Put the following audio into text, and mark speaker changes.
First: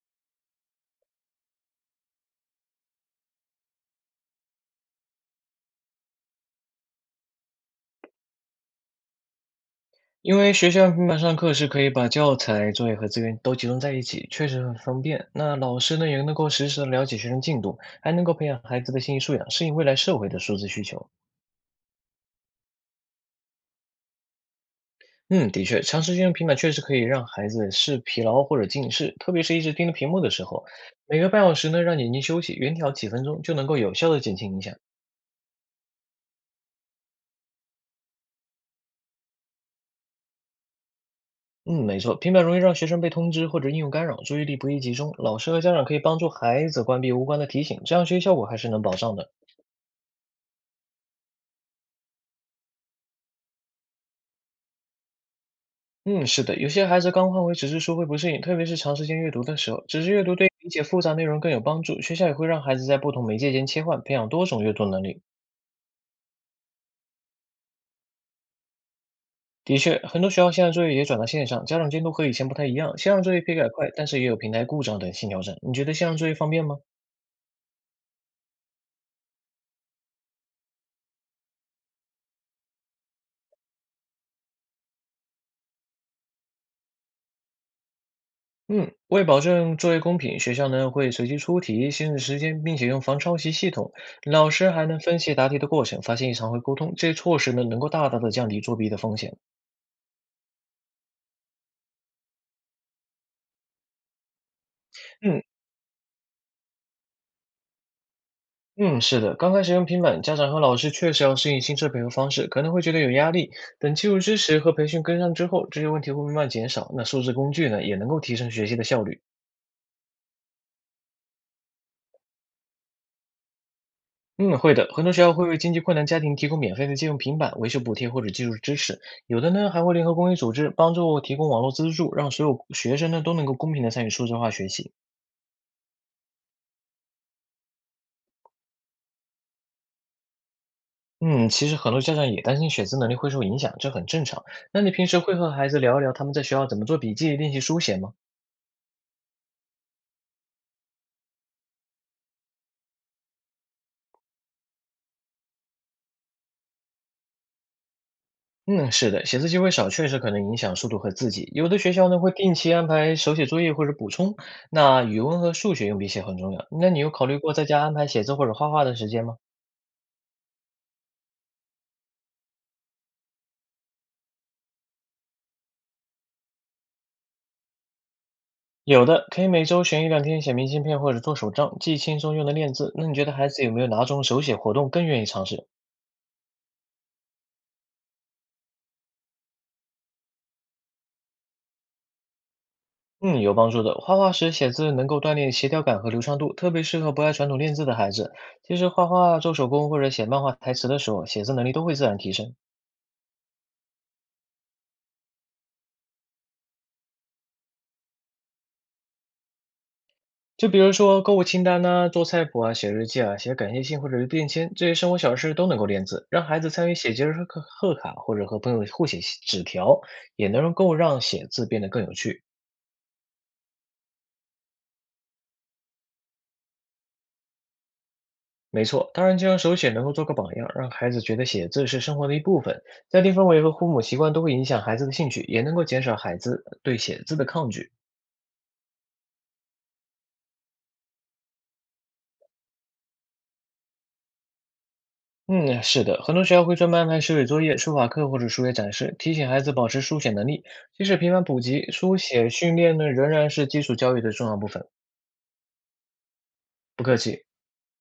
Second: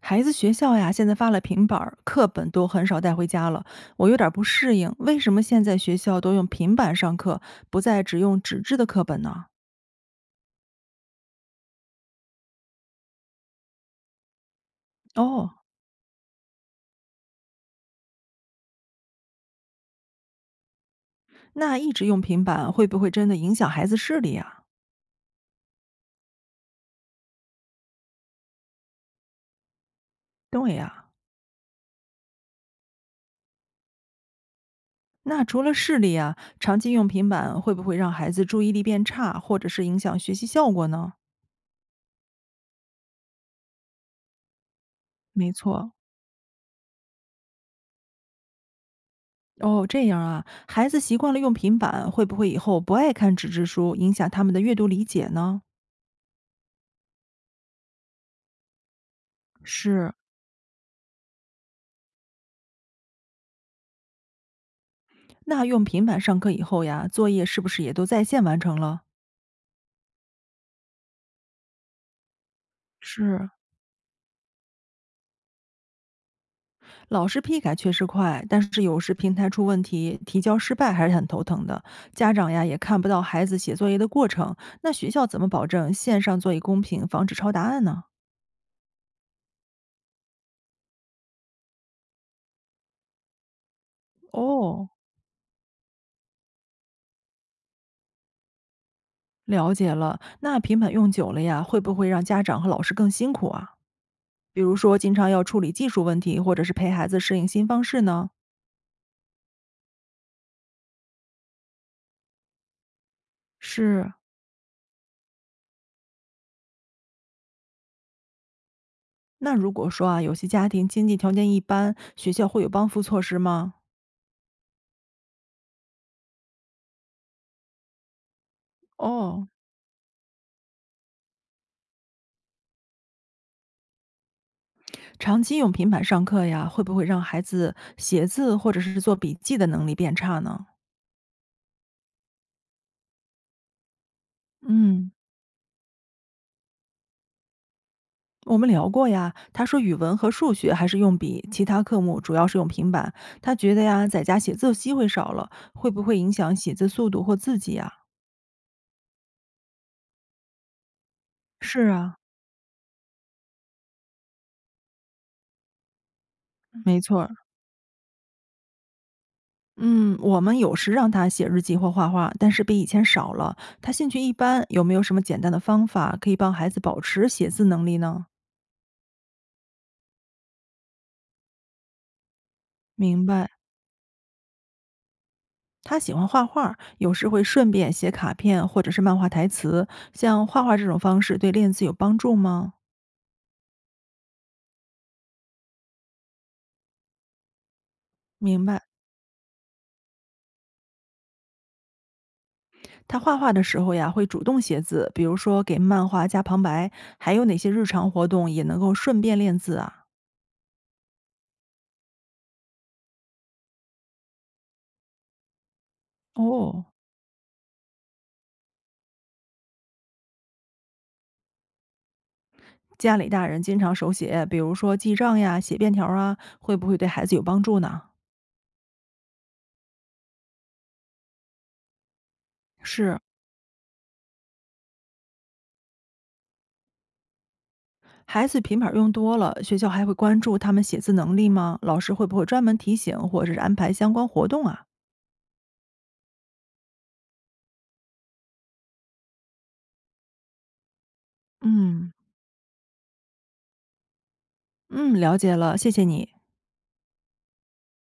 Speaker 1: 孩子学校呀，现在发了平板儿，课本都很少带回家了，我有点儿不适应。为什么现在学校都用平板上课，不再只用纸质的课本呢？
Speaker 2: 因为学校平板上课是可以把教材、作业和资源都集中在一起，确实很方便。
Speaker 1: 哦，
Speaker 2: 那老师呢，也能够实时的了解学生进度，还能够培养孩子的信息素养，适应未来社会的数字需求。
Speaker 1: 那一直用平板会不会真的影响孩子视力呀？
Speaker 2: 嗯，的确，长时间用平板确实可以让孩子视疲劳或者近视，特别是一直盯着屏幕的时候。
Speaker 1: 对呀。
Speaker 2: 每隔半小时呢，让眼睛休息，远眺几分钟，就能够有效的减轻影响。
Speaker 1: 那除了视力呀，长期用平板会不会让孩子注意力变差，或者是影响学习效果呢？
Speaker 2: 嗯，没错，平板容易让学生被通知或者应用干扰，注意力不易集中。老师
Speaker 1: 没
Speaker 2: 和家长
Speaker 1: 错。
Speaker 2: 可以帮助孩子关闭无关的提醒，这样学习效果还是能保障的。
Speaker 1: 哦，这样啊，孩子习惯了用平板，会不会以后不爱看纸质书，影响他们的阅读理解呢？
Speaker 2: 嗯，是的有些孩子刚换回纸质书会不适应，特别是长时间阅读的时候，纸质
Speaker 1: 是。
Speaker 2: 阅读对理解复杂内容更有帮助。学校也会让孩子在不同媒介间切换，培养多种阅读能力。
Speaker 1: 那用平板上课以后呀，作业是不是也都在线完成了？
Speaker 2: 的确，很多学校现在作业也转到线上，家长监督和以前不太一样，线上作业
Speaker 1: 是，
Speaker 2: 批改快，但是也有平台故障等新调整。你觉得线上作业方便吗？
Speaker 1: 老师批改确实快，但是有时平台出问题，提交失败还是很头疼的。家长呀也看不到孩子写作业的过程，那学校怎么保证线上作业公平，防止抄答案呢？
Speaker 2: 嗯，为保证作业公平，学校呢会随机出题、限制时间，并且用防抄袭系统，老师还
Speaker 1: 哦，
Speaker 2: 能分析答题的过程，发现异常会沟通。这些措施呢能够大大的降低作弊的风险。
Speaker 1: 了解了，那平板用久了呀，会不会让家长和老师更辛苦啊？比如说，经常
Speaker 2: 嗯，
Speaker 1: 要处理技术问题，或者是陪孩子适应新方式呢？
Speaker 2: 嗯，是的刚开始用平板，家长和老师确实要适应新设备和方式，可能会觉得有压力。等技
Speaker 1: 是。
Speaker 2: 术知识和培训跟上之后，这些问题会慢慢减少。那数字工具呢，也能够提升学习的效率。
Speaker 1: 那如果说啊，有些家庭经济条件一般，学校会有帮扶措施吗？
Speaker 2: 嗯，会的很多学校会为经济困难家庭提供免费的借用平板、维修补贴或者技术支持，有
Speaker 1: 哦，
Speaker 2: 的呢还会联合公益组织帮助提供网络资助，让所有学生呢都能够公平的参与数字化学习。
Speaker 1: 长期用平板上课呀，会不会让孩子写字或者是做笔记的能力变差呢？
Speaker 2: 嗯，其实很多家长也担心写字能力会受影响，这很正常。那你平
Speaker 1: 嗯，
Speaker 2: 时会和孩子聊一聊他们在学校怎么做笔记、练习书写吗？
Speaker 1: 我们聊过呀，他说语文和数学还是用笔，其他科目主要是用平板。他觉得呀，在家写字机会少了，会不会影响写字速度或字迹啊？
Speaker 2: 嗯，是的写字机会少，确实可能影响速度和字迹。有的
Speaker 1: 是
Speaker 2: 学校
Speaker 1: 啊，
Speaker 2: 呢会定期安排手写作业或者补充。那语文和数学用笔写很重要。那你
Speaker 1: 没
Speaker 2: 有
Speaker 1: 错
Speaker 2: 考虑
Speaker 1: 儿。
Speaker 2: 过在家安排写字或者画画的时间吗？
Speaker 1: 嗯，我们有时让他写日记或画画，但是比以前少了。他兴趣一般，有没有什么简单的方法可以帮孩子保持写字能力呢？
Speaker 2: 有的，可以每周选一两天写明信片或者做手账，既轻松又能练字。那你
Speaker 1: 明
Speaker 2: 觉得
Speaker 1: 白，
Speaker 2: 孩子有没有哪种手写活动更愿意尝试？
Speaker 1: 他喜欢画画，有时会顺便写卡片或者是漫画台词。像画画这种方式对练字有帮助吗？
Speaker 2: 嗯，有帮助的画画时写字能够锻炼协调感和流畅度，特别适合不爱传统练字的孩子。
Speaker 1: 明
Speaker 2: 其
Speaker 1: 白，
Speaker 2: 实画画、做手工或者写漫画台词的时候，写字能力都会自然提升。
Speaker 1: 他画画的时候呀，会主动写字，比如说给漫画加旁白。还有哪些日常活动也能够顺便练字啊？
Speaker 2: 就比如说购物清单呐、做菜谱啊、写日记啊、写感谢信或者是便签，这些生活小事都能够练字，让孩子
Speaker 1: 哦，
Speaker 2: 参与写节日贺卡，或者和朋友互写信纸条，也能够让写字变得更有趣。
Speaker 1: 家里大人经常手写，比如说记账呀、写便条啊，会不会对孩子有帮助呢？
Speaker 2: 没错，当然就让手写能够做个榜样，让孩子觉得写字是生活的一部分。
Speaker 1: 是。
Speaker 2: 家庭氛围和父母习惯都会影响孩子的兴趣，也能够减少孩子对写字的抗拒。
Speaker 1: 孩子平板用多了，学校还会关注他们写字能力吗？老师会不会专门提醒或者是安排相关活动啊？
Speaker 2: 嗯，是的很多学校会专门安排手写作业、书法课或者书写展示，提醒孩子保持书写能力。即使频繁补习，
Speaker 1: 嗯，
Speaker 2: 书写训练呢仍然是基础教育的重要部分。
Speaker 1: 嗯，了解了，谢谢你。
Speaker 2: 不客气。